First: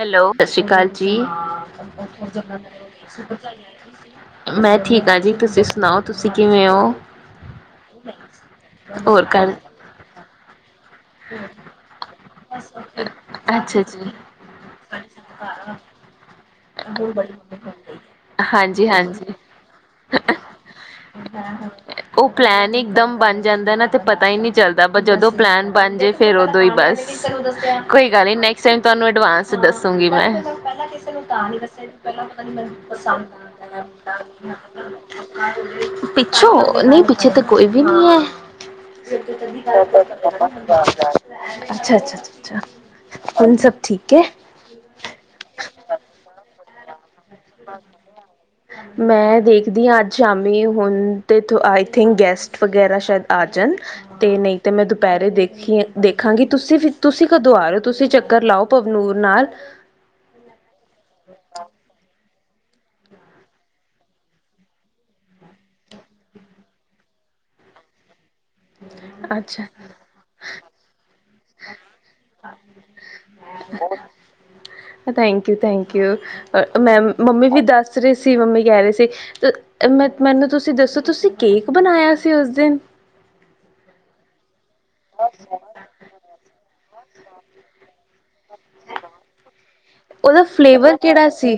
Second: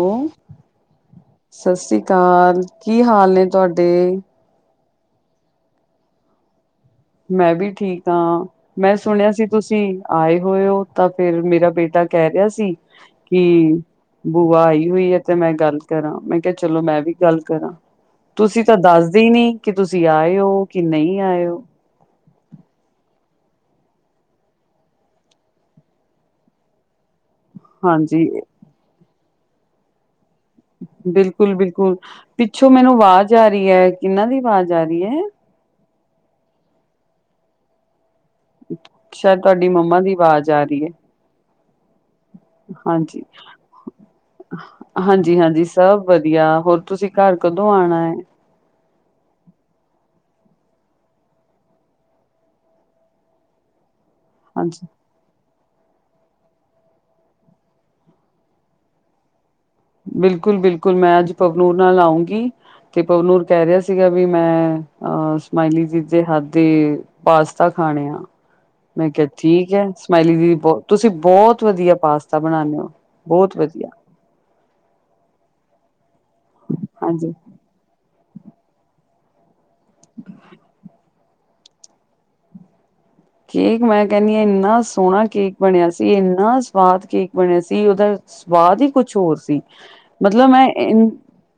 Hello ਸਤਿ ਸ੍ਰੀ ਅਕਾਲ ਜੀ। ਸਤਿ ਸ੍ਰੀ ਅਕਾਲ ਕੀ ਹਾਲ ਨੇ ਤੁਹਾਡੇ ਮੈਂ ਠੀਕ ਹਾਂ ਜੀ ਤੁਸੀਂ ਸੁਣਾਓ ਤੁਸੀਂ ਕਿਵੇਂ ਹੋ ਮੈਂ ਵੀ ਠੀਕ ਹਾਂ ਮੈਂ ਹੋਰ ਸੁਣਿਆ ਸੀ ਘਰ ਤੁਸੀਂ ਆਏ ਹੋਏ ਹੋ ਤਾਂ ਫੇਰ ਮੇਰਾ ਬੇਟਾ ਕਹਿ ਰਿਹਾ ਸੀ ਕਿ ਅੱਛਾ ਅਛਾ ਬੂਆ ਆਈ ਹੋਈ ਹੈ ਤੇ ਮੈਂ ਗੱਲ ਕਰਾਂ ਮੈਂ ਕਿਹਾ ਚਲੋ ਮੈਂ ਵੀ ਗੱਲ ਕਰਾਂ ਤੁਸੀਂ ਤਾਂ ਦੱਸਦੇ ਹੀ ਹਾਂਜੀ-ਹਾਂਜੀ। ਨਹੀਂ ਕਿ ਤੁਸੀਂ ਆਏ ਹੋ ਕਿ ਨਹੀਂ ਆਏ ਹੋ ਉਹ ਪਲੈਨ ਹੀ ਇਕਦਮ ਬਣ ਜਾਂਦਾ ਨਾ ਤੇ ਪਤਾ ਹੀ ਨਹੀਂ ਚੱਲਦਾ ਪਰ ਜਦੋਂ ਪਲੈਨ ਬਣ ਜੇ ਫੇਰ ਉਦੋਂ ਹੀ ਬਸ ਕੋਈ ਹਾਂਜੀ ਗੱਲ ਨੀ ਨੈਕਸਟ ਟਾਈਮ ਤੁਹਾਨੂੰ ਅਡਵਾਂਸ ਚ ਦੱਸੂਂਗੀ ਮੈਂ ਪਹਿਲਾਂ ਕਿਸੇ ਨੂੰ ਤਾਂ ਬਿਲਕੁਲ ਨੀ ਦੱਸਿਆ ਬਿਲਕੁਲ ਪਹਿਲਾਂ ਪਤਾ ਨੀ ਪਿੱਛੋਂ ਮੈਨੂੰ ਪਸੰਦ ਆਵਾਜ਼ ਆ ਰਹੀ ਹੈ ਆਉਂਦਾ ਕਿਹਨਾਂ ਦੀ ਜਾਂ ਆਵਾਜ਼ ਆ ਰਹੀ ਹੈ ਪਿੱਛੋਂ ਨਹੀਂ ਪਿੱਛੇ ਤਾਂ ਕੋਈ ਵੀ ਨਹੀਂ ਹੈ। ਸ਼ਾਇਦ ਤੁਹਾਡੀ ਮੰਮਾ ਦੀ [inaudible] ਆਵਾਜ਼ ਆ ਰਹੀ ਹੈ ਅੱਛਾ ਅੱਛਾ ਹਾਂਜੀ ਹਾਂਜੀ ਹਾਂਜੀ ਸਭ ਵਧੀਆ ਹੋਰ ਤੁਸੀਂ ਘਰ ਕਦੋਂ ਹਾਂ ਆਉਣਾ ਹੈ ਮੈਂ ਦੇਖਦੀ ਹਾਂ ਅੱਜ ਸ਼ਾਮੀ ਹੁਣ ਤੇ ਆਈ ਥਿੰਕ ਗੈਸਟ ਵਗੈਰਾ ਸ਼ਾਇਦ ਆ ਜਾਣ ਤੇ ਨਹੀਂ ਤੇ ਹਾਂਜੀ ਮੈਂ ਪੈਰੇ ਦੇਖੀ ਦੇਖਾਂਗੀ ਤੁਸੀਂ, ਤੁਸੀਂ ਕਦੋਂ ਆ ਰਹੇ ਹੋ ਤੁਸੀਂ ਚੱਕਰ ਲਾਓ ਪਵਨੂਰ ਨਾਲ। ਬਿਲਕੁਲ- ਬਿਲਕੁਲ ਮੈਂ ਅੱਜ ਪਵਨੂਰ ਨਾਲ ਆਉਂਗੀ। ਤੇ ਪਵਨੂਰ ਕਹਿ ਰਿਹਾ ਸੀਗਾ ਵੀ ਮੈਂ ਅਹ ਸਮਾਇਲੀ ਦੀ ਦੇ ਹੱਥ ਦੀ ਪਾਸਤਾ ਖਾਣੇ ਆ, ਮੈਂ ਕਿਹਾ ਅੱਛਾ ਠੀਕ ਹੈ ਸਮਾਈਲੀ ਦੀ ਬਹੁਤ ਤੁਸੀਂ ਬਹੁਤ ਵਧੀਆ ਪਾਸਤਾ ਬਣਾਉਂਦੇ ਹੋ, ਬਹੁਤ ਵਧੀਆ। ਥੈਂਕ ਯੂ- ਥੈਂਕ ਯੂ ਮੈਂ ਹਾਂਜੀ ਮੰਮੀ ਦੀ ਦਸ ਰੇ ਸੀ ਮੰਮੀ ਕਹਿ ਰਹੇ ਸੀ ਮ ਮੈਨੂੰ ਤੁਸੀਂ ਦੱਸੋ ਤੁਸੀਂ ਕੇਕ ਬਣਾਇਆ ਸੀ ਉਸ ਦਿਨ। ਕੇਕ ਮੈਂ ਕਹਿੰਦੀ ਹਾਂ ਇੰਨਾ ਸੋਹਣਾ ਕੇਕ ਬਣਿਆ ਸੀ, ਇੰਨਾ ਸਵਾਦ ਕੇਕ ਬਣਿਆ ਸੀ, ਉਹਦੌ ਸਵਾਦ ਹੀ ਕੁਛ ਹੋਰ ਸੀ, ਉਹਦਾ ਮਤਲਬ ਮੈਂ ਇ ਫਲੇਵਰ ਕਿਹੜਾ ਸੀ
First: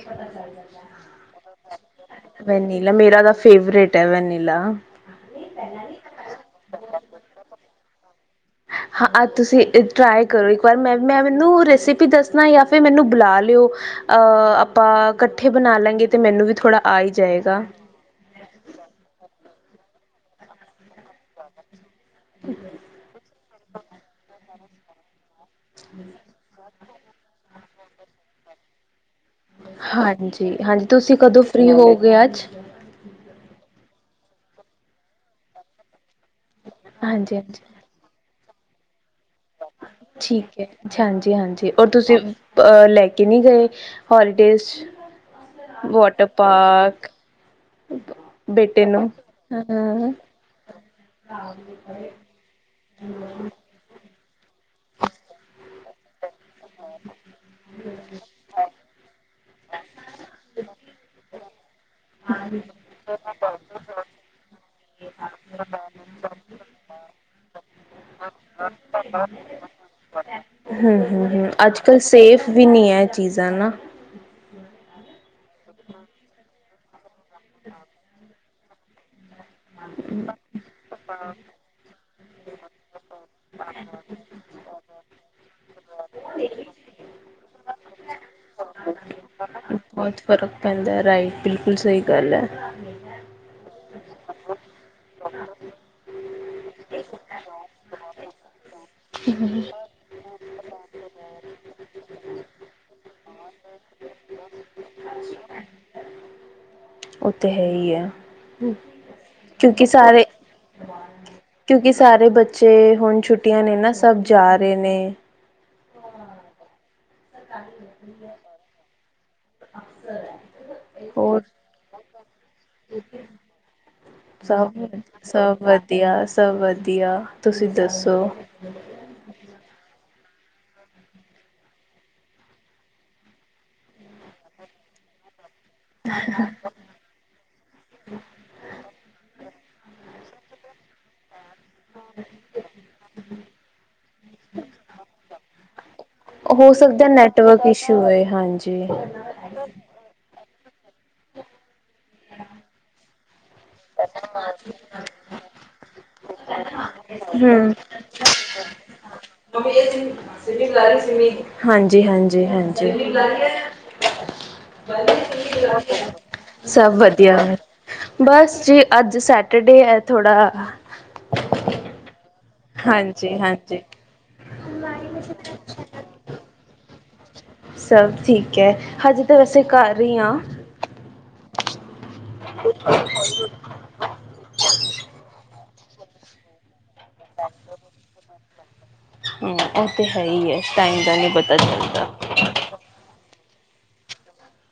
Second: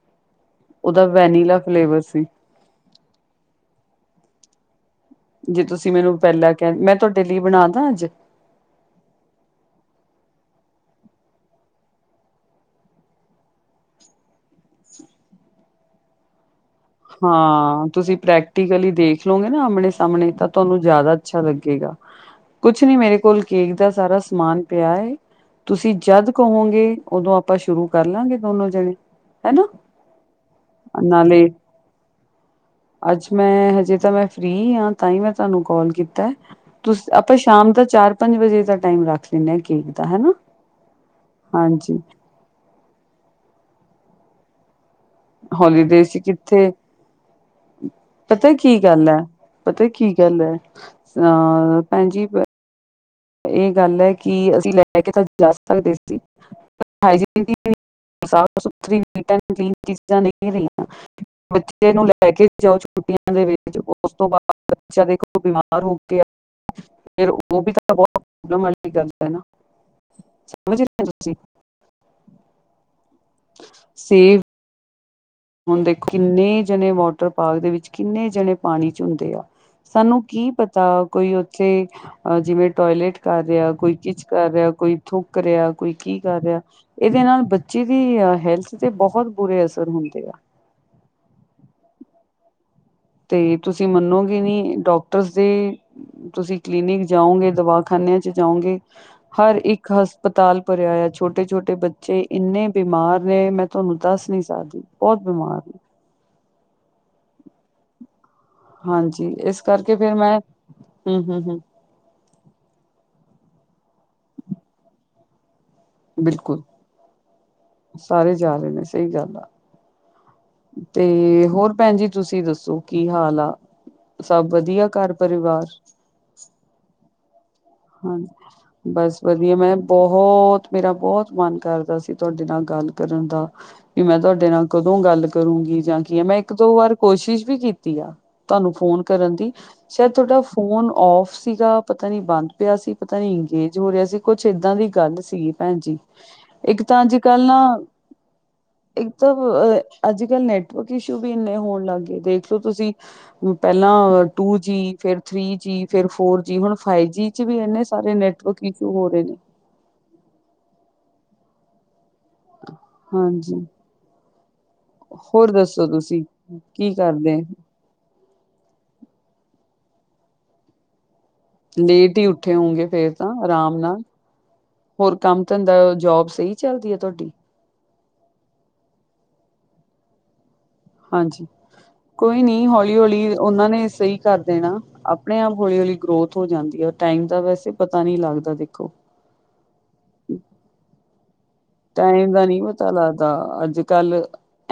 ਉਹਦਾ ਵੈਨੀਲਾ ਫਲੇਵਰ ਸੀ। ਵੈਨੀਲਾ ਮੇਰਾ ਤਾਂ ਫੇਵਰੇਟ ਹੈ ਵੈਨੀਲਾ। ਜੇ ਤੁਸੀਂ ਮੈਨੂੰ ਪਹਿਲਾਂ ਕਹਿ ਮੈਂ ਤੁਹਾਡੇ ਲਈ ਬਣਾਦਾਂ ਅੱਜ। ਹਾਂ ਤੁਸੀਂ ਟਰਾਈ ਕਰੋ ਇੱਕ ਵਾਰ ਮੈਂ, ਮੈਂ ਮੈਨੂੰ ਰੈਸਪੀ ਦੱਸਣਾ ਜਾਂ ਫੇਰ ਮੈਨੂੰ ਬੁਲਾ ਲਿਓ। ਅਹ ਆਪਾਂ ਇਕੱਠੇ ਬਣਾ ਲਾਂਗੇ ਤੇ ਮੈਨੂੰ ਵੀ ਥੋੜਾ ਹਾਂ ਤੁਸੀਂ ਪ੍ਰੈਕ ਟਿਕਲੀ ਦੇਖ ਲਉਗੇ ਨਾ ਆਮਣੇ ਸਾਹਮਣੇ ਤਾਂ ਤੁਹਾਨੂੰ ਜ਼ਿਆਦਾ ਅੱਛਾ ਲੱਗੇਗਾ। ਹਠ ਕੁਛ ਨੀ ਮੇਰੇ ਕੋਲ ਕੇਕ ਦਾ ਸਾਰਾ ਸਮਾਨ ਪਿਆ ਹੈ ਤੁਸੀਂ ਜਦ ਕਹੋਗੇ ਉਦੋਂ ਆਪਾਂ ਸ਼ੁਰੂ ਕਰ ਲਾਂਗੇ ਦੋਨੋ ਜਣੇ। ਹਨਾ ਹਾਂਜੀ- ਹਾਂਜੀ ਤੁਸੀਂ ਕਦੋਂ ਨਾਲੇ ਫ੍ਰੀ ਹੋਵੋ ਗੇ ਅੱਜ। ਅੱਜ ਮੈਂ ਹਜੇ ਤਾਂ ਮੈਂ ਫ੍ਰੀ ਹਾਂ ਤਾਂ ਹੀ ਮੈਂ ਤੁਹਾਨੂੰ ਕਾਲ ਕੀਤਾ ਐ। ਤੁ ਆਪਾਂ ਹਾਂਜੀ ਹਾਂਜੀ ਸ਼ਾਮ ਦਾ ਚਾਰ- ਪੰਜ ਵਜੇ ਦਾ ਟਾਈਮ ਰੱਖ ਲੈਂਦੇੇ ਹਾਂ ਕੇਕ ਦਾ ਹਨਾ। ਠੀਕ ਹੈ ਹਾਂਜੀ- ਹਾਂਜੀ ਔਰ ਤੁਸੀਂ ਅ ਲੈ ਕੇ ਨਹੀਂ ਗਏ ਹੋਲੀਡੇਜ਼। ਹੋਲੀਡੇਜ ਚ ਵਾਟਰ ਕਿੱਥੇ? ਪਾਰਕ ਪਤਾ ਕੀ ਬੇਟੇ ਗੱਲ ਨੂੰ ਹੈ- ਹਾਂ ਪਤਾ ਕੀ ਹਮ ਗੱਲ ਹੈ ਅਹ ਭੈਣਜੀ ਹੂੰ ਕੀ ਗੱਲ ਹੈ ਕਿ ਅਸੀਂ ਲੈ ਕੇ ਤਾਂ ਦੇ ਸੀ [unintelligible] ਸਾਫ਼ ਸੁਥਰੀ ਕਲੀਨ ਚੀਜਾਂ ਨਹੀਂ ਰਹੀਆਂ ਬੱਚੇ ਨੂੰ ਲੈ ਕੇ ਜਾ ਛੁੱਟੀਆਂ ਦੇ ਵਿੱਚ ਉਸ ਤੋਂ ਬਾਅਦ ਬੱਚਾ ਦੇਖੋ ਬਿਮਾਰ ਹੋ ਕੇ ਫੇਰ ਉਹ ਵੀ ਤਾਂ ਬਹੁਤ ਪ੍ਰੋਬਲਮ ਵਾਲੀ ਗੱਲ ਹੈ ਨਾ ਸਮਝ ਰਹੇ ਹੋ ਹੂੰ-ਹੂੰ, ਤੁਸੀਂ ਹੂੰ ਅੱਜ ਕੱਲ ਸੇਫ ਵੀ ਨਹੀਂ ਹੈ। ਚੀਜ਼ਾਂ ਨਾ। ਸੇਵ ਹੁਣ ਦੇਖੋ ਕਿੰਨੇ ਜਣੇ ਵਾਟਰ ਪਾਰਕ ਦੇ ਵਿੱਚ ਕਿੰਨੇ ਜਣੇ ਪਾਣੀ ਚ ਹੁੰਦੇ ਆ। ਸਾਨੂੰ ਕੀ ਪਤਾ ਕੋਈ ਉੱਥੇ ਆ ਜਿਵੇਂ ਟੋਇਲੇਟ ਕਰ ਰਿਹਾ, ਕੋਈ ਕੁਛ ਕਰ ਰਿਹਾ, ਕੋਈ ਥੁੱਕ ਰਿਹਾ, ਕੋਈ ਕੀ ਕਰ ਰਿਹਾ। ਇਹਦੇ ਨਾਲ ਬੱਚੇ ਦੀ ਅ ਹੈਲਥ ਤੇ ਬਹੁਤ ਬੁਰੇ ਅਸਰ ਬਹੁਤ ਹੁੰਦੇ ਆ। ਫ਼ਰਕ ਪੈਂਦਾ ਹੈ ਰਾਈਟ ਬਿਲਕੁਲ ਸਹੀ ਗੱਲ ਹੈ। ਤੇ ਤੁਸੀਂ ਮੰਨੋਗੇ ਨੀ ਡਾਕਟਰਸ ਦੇ ਤੁਸੀਂ ਕਲੀਨਿਕ ਜਾਓਗੇ ਦਵਾਖਾਨਿਆਂ ਚ ਜਾਓਗੇ ਹਰ ਇੱਕ ਹਸਪਤਾਲ ਭਰਿਆ ਆ ਛੋਟੇ- ਛੋਟੇ ਬੱਚੇ ਇੰਨੇ ਬਿਮਾਰ ਨੇ ਮੈਂ ਤੁਹਾਨੂੰ ਦੱਸ ਨੀ ਸਕਦੀ ਬਹੁਤ ਬਿਮਾਰ ਨੇ। ਉਹੱ ਤੇ ਹੈ ਹੀ ਆ। ਹਾਂਜੀ ਇਸ ਕਰਕੇ ਫੇਰ ਮੈਂ, ਹੂੰ-ਹੂੰ, ਹੂੰ। ਕਿ ਸਾਰੇ ਬੱਚੇ ਹੁਣ ਛੁੱਟੀਆਂ ਨੇ ਨਾ ਸਭ ਜਾ ਰਹੇ ਨੇ। ਬਿਲਕੁਲ ਸਾਰੇ ਜਾ ਰਹੇ ਨੇ ਸਹੀ ਗੱਲ ਆ ਤੇ ਹੋਰ ਭੈਣ ਜੀ ਤੁਸੀਂ ਦੱਸੋ ਸੋ ਕੀ ਹਾਲ ਆ ਸਭ ਵਧੀਆ ਘਰ ਸਭ ਪਰਿਵਾਰ ਵਧੀਆ ਸਭ ਵਧੀਆ ਤੁਸੀਂ ਦੱਸੋ ਹਾਂਜੀ ਬਸ ਵਧੀਆ ਮੈਂ ਬਹੁਤ ਮੇਰਾ ਬੋਤ ਮਨ ਕਰਦਾ ਸੀ ਤੁਹਾਡੇ ਨਾਲ ਗੱਲ ਕਰਨ ਦਾ ਵੀ ਮੈਂ ਤੁਹਾਡੇ ਨਾਲ ਕਦੋਂ ਗੱਲ ਕਰੂੰਗੀ ਜਾਂ ਕੀ ਹੈ ਮੈਂ ਇੱਕ ਦੋ ਵਾਰ ਕੋਸ਼ਿਸ਼ ਵੀ ਕੀਤੀ ਆ ਤੁਹਾਨੂੰ ਫੋਨ ਕਰਨ ਦੀ ਸ਼ਇਦ ਤੁਹਾਡਾ ਫੋਨ ਔਫ ਸੀਗਾ ਪਤਾ ਨੀ ਬੰਦ ਪਿਆ ਸੀ ਪਤਾ ਨੀ ਅੰਗੇਜ ਹੋ ਰੇਹਾ ਸੀ ਕੁੱਛ ਏਦਾਂ ਦੀ ਗੱਲ ਸੀਗੀ ਭੈਣ ਜ ਹੋ ਸਕਦਾ ਨੈਟਵਰਕ ਇਸ਼ੂ ਹਾਂਜੀ ਮਤਲਬ ਅੱਜ ਕਲ ਨੈਟਵਰਕ ਇਸ਼ੂ ਵੀ ਇੰਨੇ ਹੋਣ ਲੱਗ ਗਏ ਦੇਖਲੋ ਤੁਸੀਂ ਪਹਿਲਾਂ ਟੂ ਜੀ ਫੇਰ ਥੀ ਜੀ ਫੇਿਰ ਫੋਰ ਜੀ ਹੁਣ ਫਾਈਵ ਜੀ ਵਿੱਚ ਵੀ ਹਮ ਇੰਨੇ ਸਾਰੇ ਨੈਟਵਰਕ ਇਸ਼ੂ ਹੋ ਰਹੇ ਨੇ ਹਾਂਜੀ ਹਾਂਜੀ ਜੀੀ ਹਾਂਜੀ ਹਾਂਜੀ ਹੋਰ ਦੱਸੋ ਤੁਸੀਂ ਸਭ ਕੀ ਵਧੀਆ ਕਰਦੇ ਬਸ ਜੀ ਅੱਜ ਸੈਟਰਡੇ ਹੈ ਥੋੜ੍ਹਾ ਲੇਟ ਹੀ ਉੱਠੇ ਹੋਊਗੇ ਫੇਿਰ ਤਾਂ ਹਾਂਜੀ ਆਰਾਮ ਹਾਂਜੀ ਨਾਲ ਹੋਰ ਕੰਮ ਧੰਦਾ ਜੋਬ ਸਹੀ ਚੱਲਦੀ ਹੈ ਤੁਹਾਡੀ ਸਭ ਠੀਕ ਹੈ ਹਜੇ ਤਾਂ ਵੈਸੇ ਕਰ ਰ ਹੀ ਹਾਂ ਹਾਂਜੀ ਕੋਈ ਨੀ ਹੌਲੀ ਹੌਲੀ ਉਹਨਾਂ ਨੇ ਸਹੀ ਕਰ ਦੇਣਾ ਆਪਣੇ ਆਪ ਹੌਲੀ ਹੌਲੀ ਗਰੋਥ ਹੋ ਜਾਂਦੀ ਹੈ ਟਾਈਮ ਦਾ ਵੈਸੇ ਪਤਾ ਨਹੀਂ ਲੱਗਦਾ ਦੇਖੋ ਉਹ ਤਾਂ ਹੈ ਹੀ ਹੈ ਟਾਈਮ ਤਾਂ ਨਹੀਂ ਬੱਚ ਟਾਈਮ ਦਾ ਨੀ ਪ ਪਤਾ ਲੱਗਦਾ ਅੱਜ ਕੱਲ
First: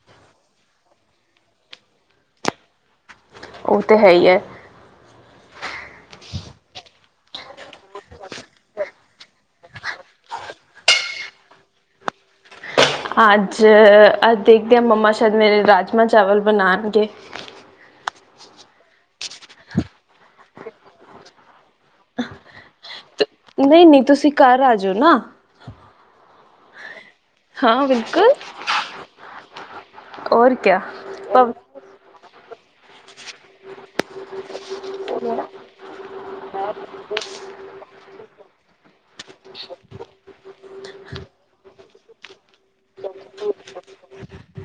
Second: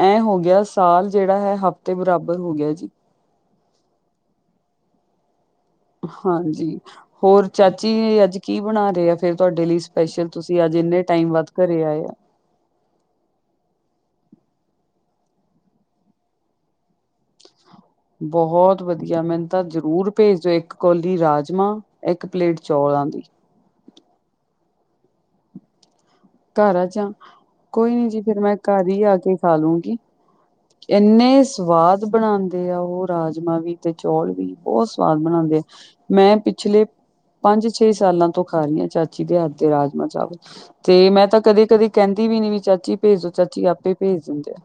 ਐ ਹੋ ਗਿਆ ਸਾਲ ਜੇੜਾ ਹੈ ਹਫ਼ਤੇ ਬਰਾਬਰ ਹੋ ਗਿਆ ਜੀ ਉਹ ਤਾਂ ਹੈਈ ਹੈ ਹਾਂਜੀ ਹੋਰ ਚਾਚੀ ਅੱਜ ਕੀ ਬਣਾ ਰਹੇ ਆ ਫਿਰ ਤੁਹਾਡੇ ਲਈ ਸਪੈਸ਼ਲ ਤੁਸੀਂ ਅੱਜ ਇੰਨੇ ਟਾਈਮ ਵੱਧ ਘਰੇ ਆਏ ਆ ਅੱਜ ਅੱਜ ਦੇਖਦੇ ਹਾਂ ਮੰਮਾ ਸ਼ਾਇਦ ਮੇਰੇ ਰਾਜਮਾਹ ਚਾਵਲ ਬਣਾਣਗੇ ਬਹੁਤ ਵਧੀਆ ਮੈਨੂੰ ਤਾਂ ਜ਼ਰੂਰ ਭੇਜ ਦਿਓ ਇੱਕ ਕੋੌਲੀ ਰਾਜਮਾਂ ਇੱਕ ਪਲੇਟ ਚੌਲ ਆਂ ਦੀ ਤੇ- ਨਹੀਂ ਨਹੀਂ ਤੁਸੀਂ ਘਰ ਆ ਜਾਓ ਨਾ ਘਰ ਚ ਹਾਂ ਕੋਈ ਨੀ ਜੀ ਬਿਲਕੁਲ ਫੇਿਰ ਮੈਂ ਘਰ ਹੀ ਆ ਕੇ ਖਾ ਲੂੰਗੀ ਔਰ ਕਿਆ ਇੰਨੇ ਭਵ ਸਵਾਦ ਬਣਾਂਦੇ ਦੇ ਆ ਉਹ ਰਾਜਮਾਂ ਵੀ ਤੇ ਚੌਲ ਵੀ ਬੋਤ ਸਵਾਦ ਬਣਾਂਦੇ ਆ ਮੈਂ ਪਿਛਲੇ ਪੰਜ ਛੇ ਸਾਲਾਂ ਤੋਂ ਖਾ ਰਹੀ ਹਾਂ ਚਾਚੀ ਦੇ ਹੱਥ ਤੇ ਰਾਜਮਾਂ ਚਾਵਲ ਤੇ ਮੈਂ ਤਾਂ ਕਦੇ ਕਦੇ ਕੈਂਦੀ ਵੀ ਨੀ ਵੀ ਚਾਚੀ ਭੇਜੋ ਚਾਚੀ ਆਪੇ ਭੇਜ ਦਿੰਦੇ ਆ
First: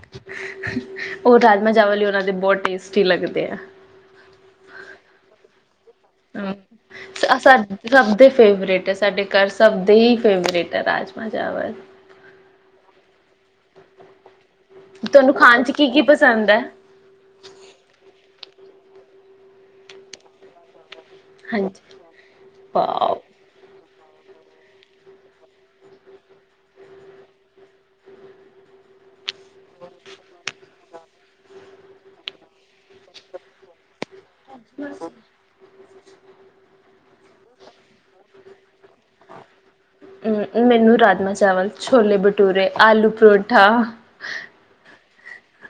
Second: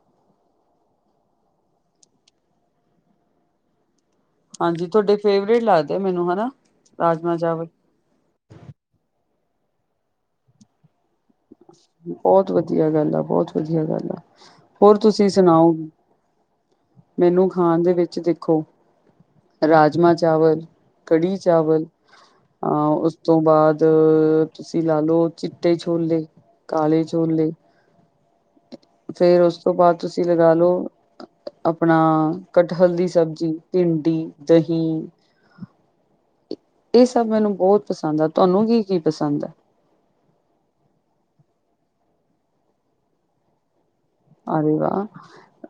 ਉਹ ਰਾਜਮਾਂ ਚਾਵਲ ਵੀ ਉਹਨਾ ਦੇ ਬੋਤ ਟੇਸਟੀ ਲੱਗਦੇ ਆ ਹਾਂਜੀ ਤੁਹਾਡੇ ਫੇਵਰੇਟ ਲਾਦੇ ਹਮ ਸਾ ਸਭ ਦੇ ਫੇਵਰੇਟ ਹੈ ਸਾਡੇ ਘਰ ਸਭ ਦੇ ਹੀ ਫੇਵਰੇਟ ਹੈ ਰਾਜ ਮਜ਼ਾ ਆਵਤ ਬੋਤ ਵਧੀਆ ਗੱਲ ਆ ਬੋਤ ਵਧੀਆ ਗੱਲ ਆ ਹੋਰ ਤੁਸੀਂ ਤੁਹਾਨੂੰ ਖਾਣ ਚ ਸੁਣਾਓਗੇ ਕੀ ਕੀ ਪਸੰਦ ਹੈ ਮੈਨੂੰ ਖਾਣ ਦੇ ਵਿੱਚ ਦੇਖੋ ਰਾਜਮਾਂ ਚਾਵਲ ਕੜੀ ਚਾਵਲ ਹਾਂਜੀ ਅਹ ਉਸ ਵਾਓ ਉਸ ਤੋਂ ਬਾਅਦ ਤੁਸੀਂ ਲਾਾਲਓ ਚਿੱਟੇ ਛੋਲੇ ਕਾਲੇ ਛੋਲੇ ਫੇਰ ਉਸ ਤੋ ਬਾਅਦ ਤੁਸੀਂ ਲਗਾ ਲੋ ਆਪਣਾ ਕਟਹਲ ਦੀ ਸਬਜ਼ੀ, ਭਿੰਡੀ ਅੱਛਾ ਦਹੀਂ [inaudible] ਏ ਸਭ ਮੈਨੂੰ ਬੌਤ ਪਸੰਦ ਆ! ਤਾਨੂੰ ਕੀ -ਕੀ ਪਸੰਦ ਆ? ਮੈਨੂੰ ਰਾਜਮਾਂ ਚਾਵਲ, ਛੋਲੇ ਭਟੂਰੇ, ਆਲੂ ਪਰੌਂਠਾ ਅਰੇ ਵਾਹ,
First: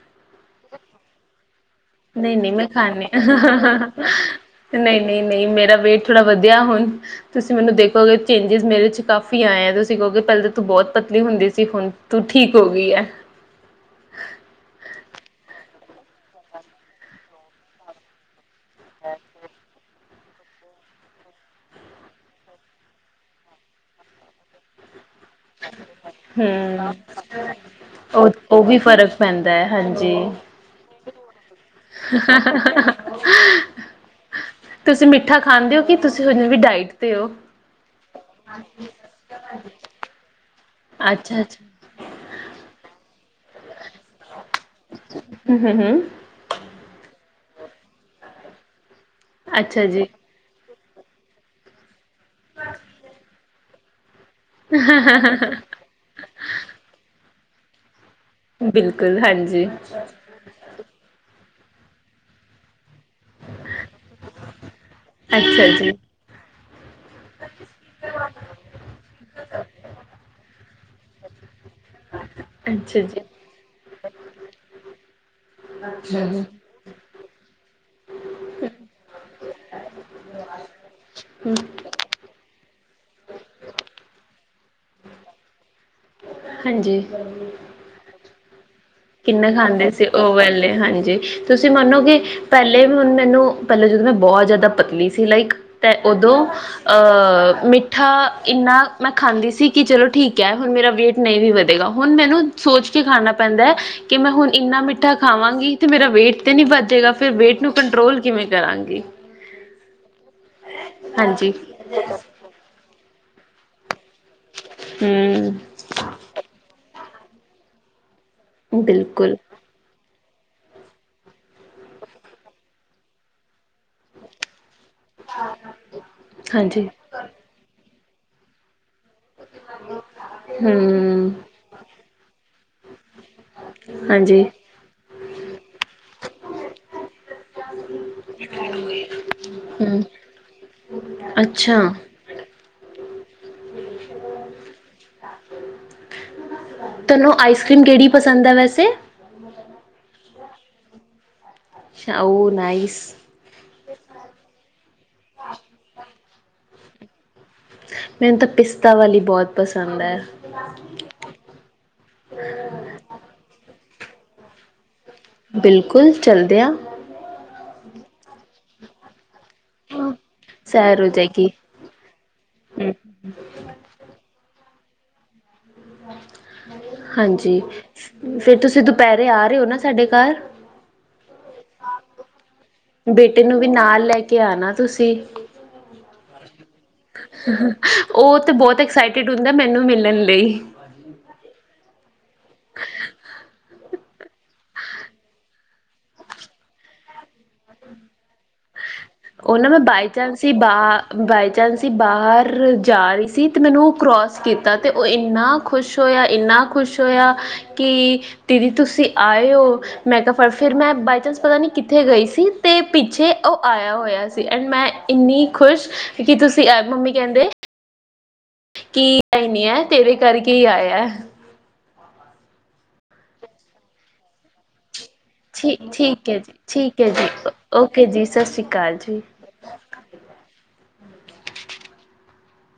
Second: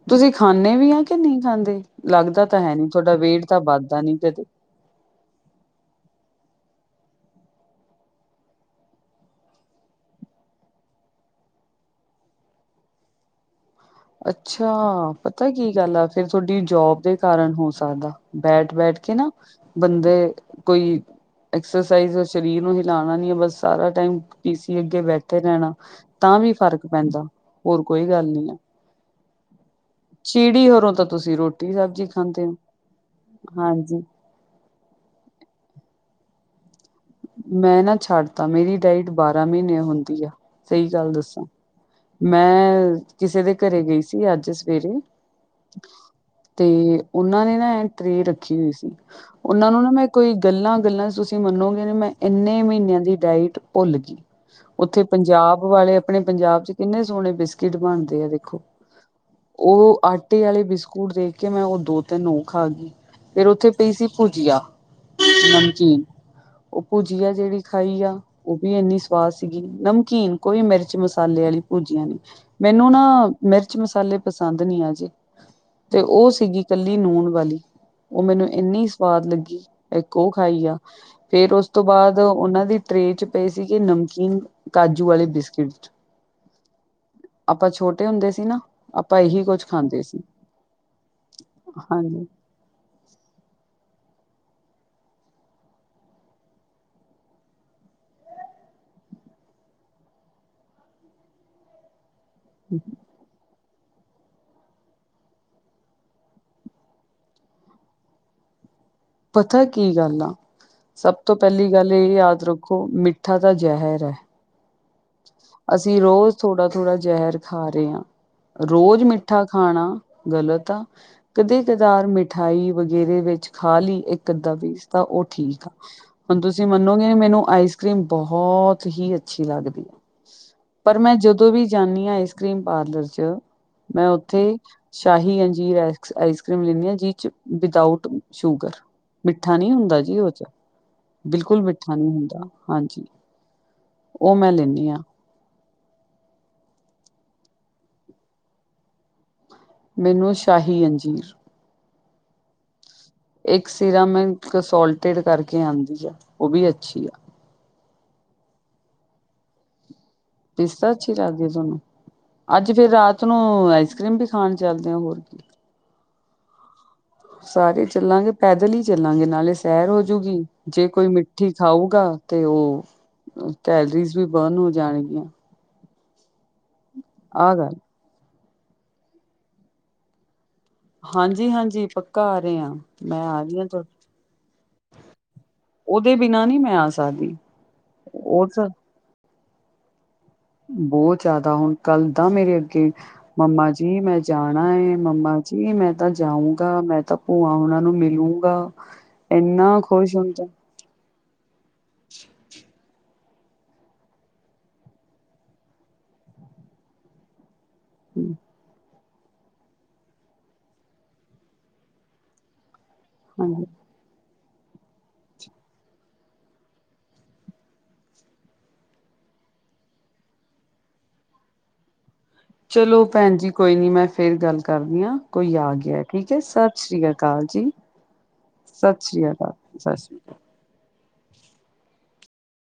ਤੁਸੀਂ ਖਾਨੇ ਵੀ ਆ ਕਿ ਨਈ ਖਾਂਦੇ? ਨਹੀਂ ਲੱਗਦਾ ਨਹੀਂ ਤਾਂ ਮੈਂ ਹੈ ਨੀ! ਥੋਡਾ ਵੇਟ ਤਾਂ ਵੱਧਦਾ ਨੀ ਕਦੇ। ਨਈ -ਨਈ - ਨਈ ਮੇਰਾ ਵੇਟ ਥੋੜ੍ਹਾ ਵਧਿਆ ਹੁਣ। ਤੁਸੀਂ ਮੈਨੂੰ ਦੇਖੋਗੇ ਚੇਂਜਿਸ ਮੇਰੇ ਚ, ਕਾਫੀ ਆਏਂ ਆ ਤੁਸੀਂ ਕਹੋਗੇ! ਪੈਲੇ ਤੇ ਤੂੰ ਬੌਤ ਪਤਲੀ ਹੁੰਦੀ ਸੀ ਹੁਣ ਤੂੰ ਠੀਕ ਹੋ ਗਈ ਐਹ। ਅੱਛਾ ਪਤਾ ਕੀ ਗੱਲ ਐ ਫਿਰ ਥੋਡੀ ਜੋਬ ਦੇ ਕਾਰਨ ਹੋ ਸਕਦਾ। ਬੈਠ -ਬੈਠ ਕੇ ਨਾ ਬੰਦੇ ਕੋਈ ਐਕਸਰਸਾਈਜ਼ ਸ਼ਰੀਰ ਨੂੰ ਹਿਲਾਣਾ ਨੀ ਐ ਬਸ ਸਾਰਾ ਟਾਈਮ ਪੀ ਸੀ ਅੱਗੇ ਬੈਠ ਠੇ ਰੈਣਾ ਤਾਂ ਵੀ ਫ਼ਰਕ ਹਮ ਪੈਂਦਾ ਹੋਰ ਕੋਈ ਗੱਲ ਨੀ ਐ। ਫਰਕ ਪੈਂਦਾ ਐ ਹਾਂਜੀ ਹੋਰੋਂ ਤਾਂ ਤੁਸੀਂ ਰੋਟੀ ਸਬਜ਼ੀ ਖਾਂਦੇ ਹੋ ਹਾਂਜੀ ਤੁਸੀਂ ਮਿੱਠਾ ਖਾਂਦੇ ਔ ਕਿ ਤੁਸੀਂ ਓੰਜ ਵੀ ਡਾਇਟ ਤੇ ਹੋ ਮੈਂ ਨਾ ਛੱਡਤਾ, ਮੇਰੀ ਡਾਇਟ ਬਾਰਾਂ ਮੀਨੇ ਹੁੰਦੀ ਆ! ਸਈ ਗੱਲ ਅੱਛਾ ਦੱਸਾਂ। ਅੱਛਾ ਮੈਂ ਕਿਸੇ ਦੇ ਘਰੇ ਗਈ ਸੀ ਅੱਜ ਸਵੇਰੇ। ਹਮ ਹਮ ਤੇ ਓਨਾਂ ਨੇ ਨਾ ਐਂ ਟਰੇ ਰੱਖੀ ਹੋਈ ਸੀ ਓਨਾਂ ਨੂੰ ਅੱਛਾ ਨਾ ਜੀ ਮੈਂ ਕੋਈ ਗੱਲਾਂ-ਗੱਲਾਂ ਚ ਤੁਸੀਂ ਮੰਨੋਗੇ ਨੀ ਮੈ, ਏਨੇ ਮਹੀਨਿਆਂ ਦੀ ਡਾਇਟ ਭੁੱਲ ਗੀ। ਓਥੇ ਪੰਜਾਬ ਵਾਲੇ ਆਪਣੇ ਪੰਜਾਬ ਚ, ਕਿੰਨੇ ਸੋਣੇ ਬਿਸਕਿਟ ਬਣਦੇ ਆ ਵੇਖ ਖੋ ਬਿਲਕੁਲ ਹਾਂਜੀ ਓ ਅੱਟ ਟੇ ਵਾਲੇ ਬਿਸਕੁਟ ਦੇਖ ਕੇ ਮੈਂ ਓ ਦੋ, ਤਿੰਨ ਓ ਖਾ ਗਈ ਫੇਰ ਓਥੇ ਪਈ ਸੀ ਭੁਜੀਆ ਅੱਛਾ ਜੀ। ਓ ਭੁਜੀਆ ਜੇੜੀ ਖਾਈ ਆ, ਓ ਵੀ ਏਨੀ ਸ ਸਵਾਦ ਸੀਗੀ ਨਮਕੀਨ ਕੋਈ ਮਿਰਚ ਮਸਾਲੇ ਵਾਲੀ ਭੁਜੀਆਂ ਨਈ ਮੈਨੂੰ ਅੱਛਾ ਨਾ ਜੀ ਮਿਰਚ, ਮਸਾਲੇ ਪਸੰਦ ਨੀ ਆ ਜੇ, ਤੇ ਓ ਸੀਗੀ ਕੱਲੀ ਨੂੰਣ ਵਾਲੀ ਓ ਮੈਨੂੰ ਏਨੀ ਸਵਾਦ ਲੱਗੀ ਏਕ ਓ ਖਾਈ ਆ। ਫੇਰ ਓਸ ਤੋਂ ਬਾਅਦ ਓਨਾਂ ਦੀ ਟਰੇ ਚ, ਪਏ ਸੀਗੇ ਨਮਕੀਨ ਕਾਜੂ, ਵਾਲੇ ਬਿਸਕਿਟ ਹਾਂਜੀ ਆਪਾਂ ਛੋਟੇ ਹੁੰਦੇ ਸੀ ਨਾ। ਆਪਾਂ ਇਹੀ ਕਿੰਨੇ ਕੁੱਝ ਖਾਂਦੇ ਸੀ ਓ ਵਾਲੇ ਹਾਂਜੀ ਤੁਸੀਂ ਮੰਨੋਗੇ ਹਾਂਜੀ ਪੈਲੇ ਵੀ ਹੁਣ ਮੈਨੂੰ ਪੈਲੇ ਜਦੋਂ ਮੈਂ, ਬਹੁਤ ਜ਼ਿਆਦਾ ਪਤਲੀ ਸੀ ਲਾਈਕ ਤੈ ਓਦੋਂ ਅ ਮਿੱਠਾ ਇੰਨਾ ਮੈਂ ਖਾਂਦੀ ਸੀ ਕਿ ਚਲੋ ਠੀਕ ਐ ਹੁਣ ਮੇਰਾ ਵੇਟ ਨਈ ਵੀ ਵਧੇਗਾ ਹੁਣ ਮੈਨੂੰ ਸੋਚ ਕੇ ਖਾਣਾ ਪੈਂਦਾ ਐ ਕਿ ਮੈਂ ਹੁਣ ਇੰਨਾ ਮਿੱਠਾ ਖਾਵਾਂਗੀ ਤੇ ਮੇਰਾ ਵੇਟ ਤੇ ਨੀ ਵੱਧ ਜੇਗਾ ਫਿਰ ਵੇਟ ਨੂੰ ਕੰਟਰੋਲ ਕਿਵੇਂ ਕਰਾਂਗੀ? ਪਤਾ ਕੀ ਗੱਲ ਆ ਸਭ ਤੋਂ ਹਾਂਜੀ ਪੈਲੀ ਗੱਲ ਏ ਯਾਦ ਰੱਖੋ ਮਿੱਠਾ ਤਾ ਜ਼ਹਿਰ ਹੈ। ਹੁੰ ਅਸੀਂ ਰੋਜ਼ ਥੋੜਾ-ਥੋੜਾ ਜ਼ਹਿਰ ਖਾ ਰੇ ਆਂ ਰੋਜ਼ ਬਿਲਕੁਲ ਮਿੱਠਾ ਖਾਣਾ ਗਲਤ ਆ। ਕਦੇ ਕਧਾਰ ਮਿਠਾਈ ਵਗੈਰੇ ਵਿੱਚ ਖਾ ਲੀ ਏਕ ਅੱਧਾ ਪੀਸ। ਤਾਂ ਓ ਠੀਕ ਆ। ਹੁਣ ਤੁਸੀਂ ਹਾਂਜੀ ਮੰਨੋਗੇ ਨੀ ਮੈਨੂੰ ਆਈਸ ਕਰੀਮ ਬਹੁਤ ਹੀ ਅੱਛ ਅੱਛੀ ਲੱਗਦੀ ਆ ਪਰ ਮੈਂ ਹਮ ਜਦੋਂ ਵੀ ਜਾਨੀ ਆ ਆਈਸ ਕਰੀਮ ਪਾਰਲਰ ਚ ਮੈਂ ਹਾਂਜੀ ਓਥੇ Shahi N G X ice cream ਲਿਣੇ ਆ ਜਿਦ ਚ ਵਿਦਾਊਟ ਸ਼ੂਗਰ ਮਿੱਠਾ ਨੀ ਹੁੰਦਾ ਹਮ ਜੀ ਉਹ ਚ, ਬਿਲਕੁਲ ਅੱਛਾ ਮਿੱਠਾ ਨੀ ਹੁੰਦਾ। ਹਾਂਜੀ, ਉਹ ਮੈਂ ਲੈਂਣੀ ਆਂ। ਤੁਵਾਨੂੰ ਆਈਸਕ੍ਰੀਮ ਕੇੜੀ ਪਸੰਦ ਆ ਵੈਸੇ? [inaudible] ਮੈਨੂੰ ਸ਼ਾਹੀ ਅੰਜੀਰ। So nice. ਇੱਕ ਸਿਰਮ [unintelligible] ਕਰਕੇ ਆਂਦੀ ਆ ਉਹ ਵੀ ਅੱਛੀ ਆ। ਮੈਨੂੰ ਤਾਂ ਪਿਸਤਾ ਵਾਲੀ ਬਹੁਤ ਪਸੰਦ ਹੈ। ਪਿਸਤਾ ਅੱਛੀ ਲੱਗਦੀ ਤੁਵਾਨੂੰ ਅੱਜ ਫੇਰ ਰਾਤ ਨੂੰ ਆਈਸ ਕਰ੍ਰੀਮ ਈ ਖਾਣ ਚੱਲਦੇ ਆ ਹੋਰ ਕੀ। ਬਿਲਕੁਲ ਚਲਦੇ ਆ। ਸਾਰੇ ਚੱਲਾਂਗੇ ਪੈਦਲ ਈ ਚੱਲਾਂਗੇ ਨਾਲੇ ਸੈਰ ਹੋਜੂਗੀ ਜੇ ਸੈਰ ਹੋ ਕੋਈ ਜਾਏਗੀ ਮਿੱਠੀ ਖਾਊਗਾ ਤੇ ਉਹ ਕੈਲਰੀਜ਼ ਵੀ ਬਰਨ ਹੋ ਜਾਣ ਗੀਆਂ। ਆਹ ਹਾਂਜੀ, ਗੱਲ ਫਿਰ ਤੁਸੀਂ ਦੁਪਹਿਰੇ ਆ ਰਹੇ ਹੋ ਨਾ ਸਾਡੇ ਘਰ? ਹਾਂਜੀ ਹਾਂਜੀ ਪੱਕਾ ਆ ਰਹੇ ਆ ਮੈਂ ਆ ਬੇਟੇ ਰਹੀ ਨੂੰ ਹਾਂ ਵੀ ਤੁਹਾਡੇ ਨਾਲ ਲੈ ਕੇ ਆਣਾ ਤੁਸੀਂ। ਉਹਦੇ ਬਿਨਾਂ ਨੀ ਮੈਂ ਆ ਸਕਦੀ ਉਹ ਤੇ ਬਹੁਤ ਐਕਸਾਈਟਿਡ ਹੁੰਦਾ ਮੈਨੂੰ ਮਿਲਣ ਲਈ। ਬਹੁਤ ਜ਼ਿਆਦਾ ਹੁਣ ਕੱਲ ਦਾ ਮੇਰੇ ਅੱਗੇ ਮੰਮਾ ਜੀ ਮੈਂ ਜਾਣਾ ਏ ਮੰਮਾ ਜੀ ਮੈਂ ਤਾਂ ਜਾਊਗਾ ਮੈਂ ਤਾਂ ਪੁਆ ਉਨਾਂ ਨੂੰ ਮਿਲੂੰਗਾ। ਉਹ ਨਾ ਮੈਂ ਇੰਨਾ ਬਾਈ ਖੁਸ਼ ਚਾਂਸ ਹੁੰਦਾ ਈ ਬਾਹ, ਬਾਈ ਚਾਂਸ ਇ ਬਾਹਰ ਜਾ ਰਹੀ ਸੀ ਤੇ ਮੈਨੂੰ ਔਹ ਕਰੋਸ ਕੀਤਾ ਤੇ ਉਹ ਇੰਨਾ ਖੁਸ਼ ਹੋਯਾ ਇੰਨਾ ਖੁਸ਼ ਹੋਯਾ ਕਿ ਦੀਦੀ ਤੁਸੀਂ ਆਏ ਔ? ਮੈਂ ਤਾਂ ਪਰ ਫੇਰ ਮੈਂ ਬਾਾਈ ਚਾਂਸ ਪਤਾ ਨੀ ਕਿੱਥੇ ਗਈ ਸੀ। ਅਤੇ ਪਿੱਛੇ ਹਾਂਜੀ ਉਹ ਆਯਾ ਹੋਯਾ ਸੀ ਐਂਡ ਮੈਂ ਇੰਨੀ ਖੁਸ਼ ਕਿ ਤੁਸੀਂ ਮੰਮੀ ਕਹਿੰਦੇ ਕੀ ਏਹ ਨੀ ਹੈ ਤੇਰੇ ਕਰਕੇ ਈ ਆਯਾ। ਚਲੋ ਭੈਣ ਜੀ ਕੋਈ ਨੀ ਮੈਂ ਫੇਰ ਗੱਲ ਕਰਦੀ ਆਂ। ਕੋਈ ਆ ਗਯਾ ਠੀਕ ਹੈ ਸਤਿ ਸ੍ਰੀ ਅਕਾਲ ਜੀ ਓਕੇ ਜੀ ਸਤਿ ਸ਼੍ਰੀ ਅਕਾਲ ਸਤਿ ਜੀ ਸ੍ਰੀ ਅਕਾਲ। [unintelligible]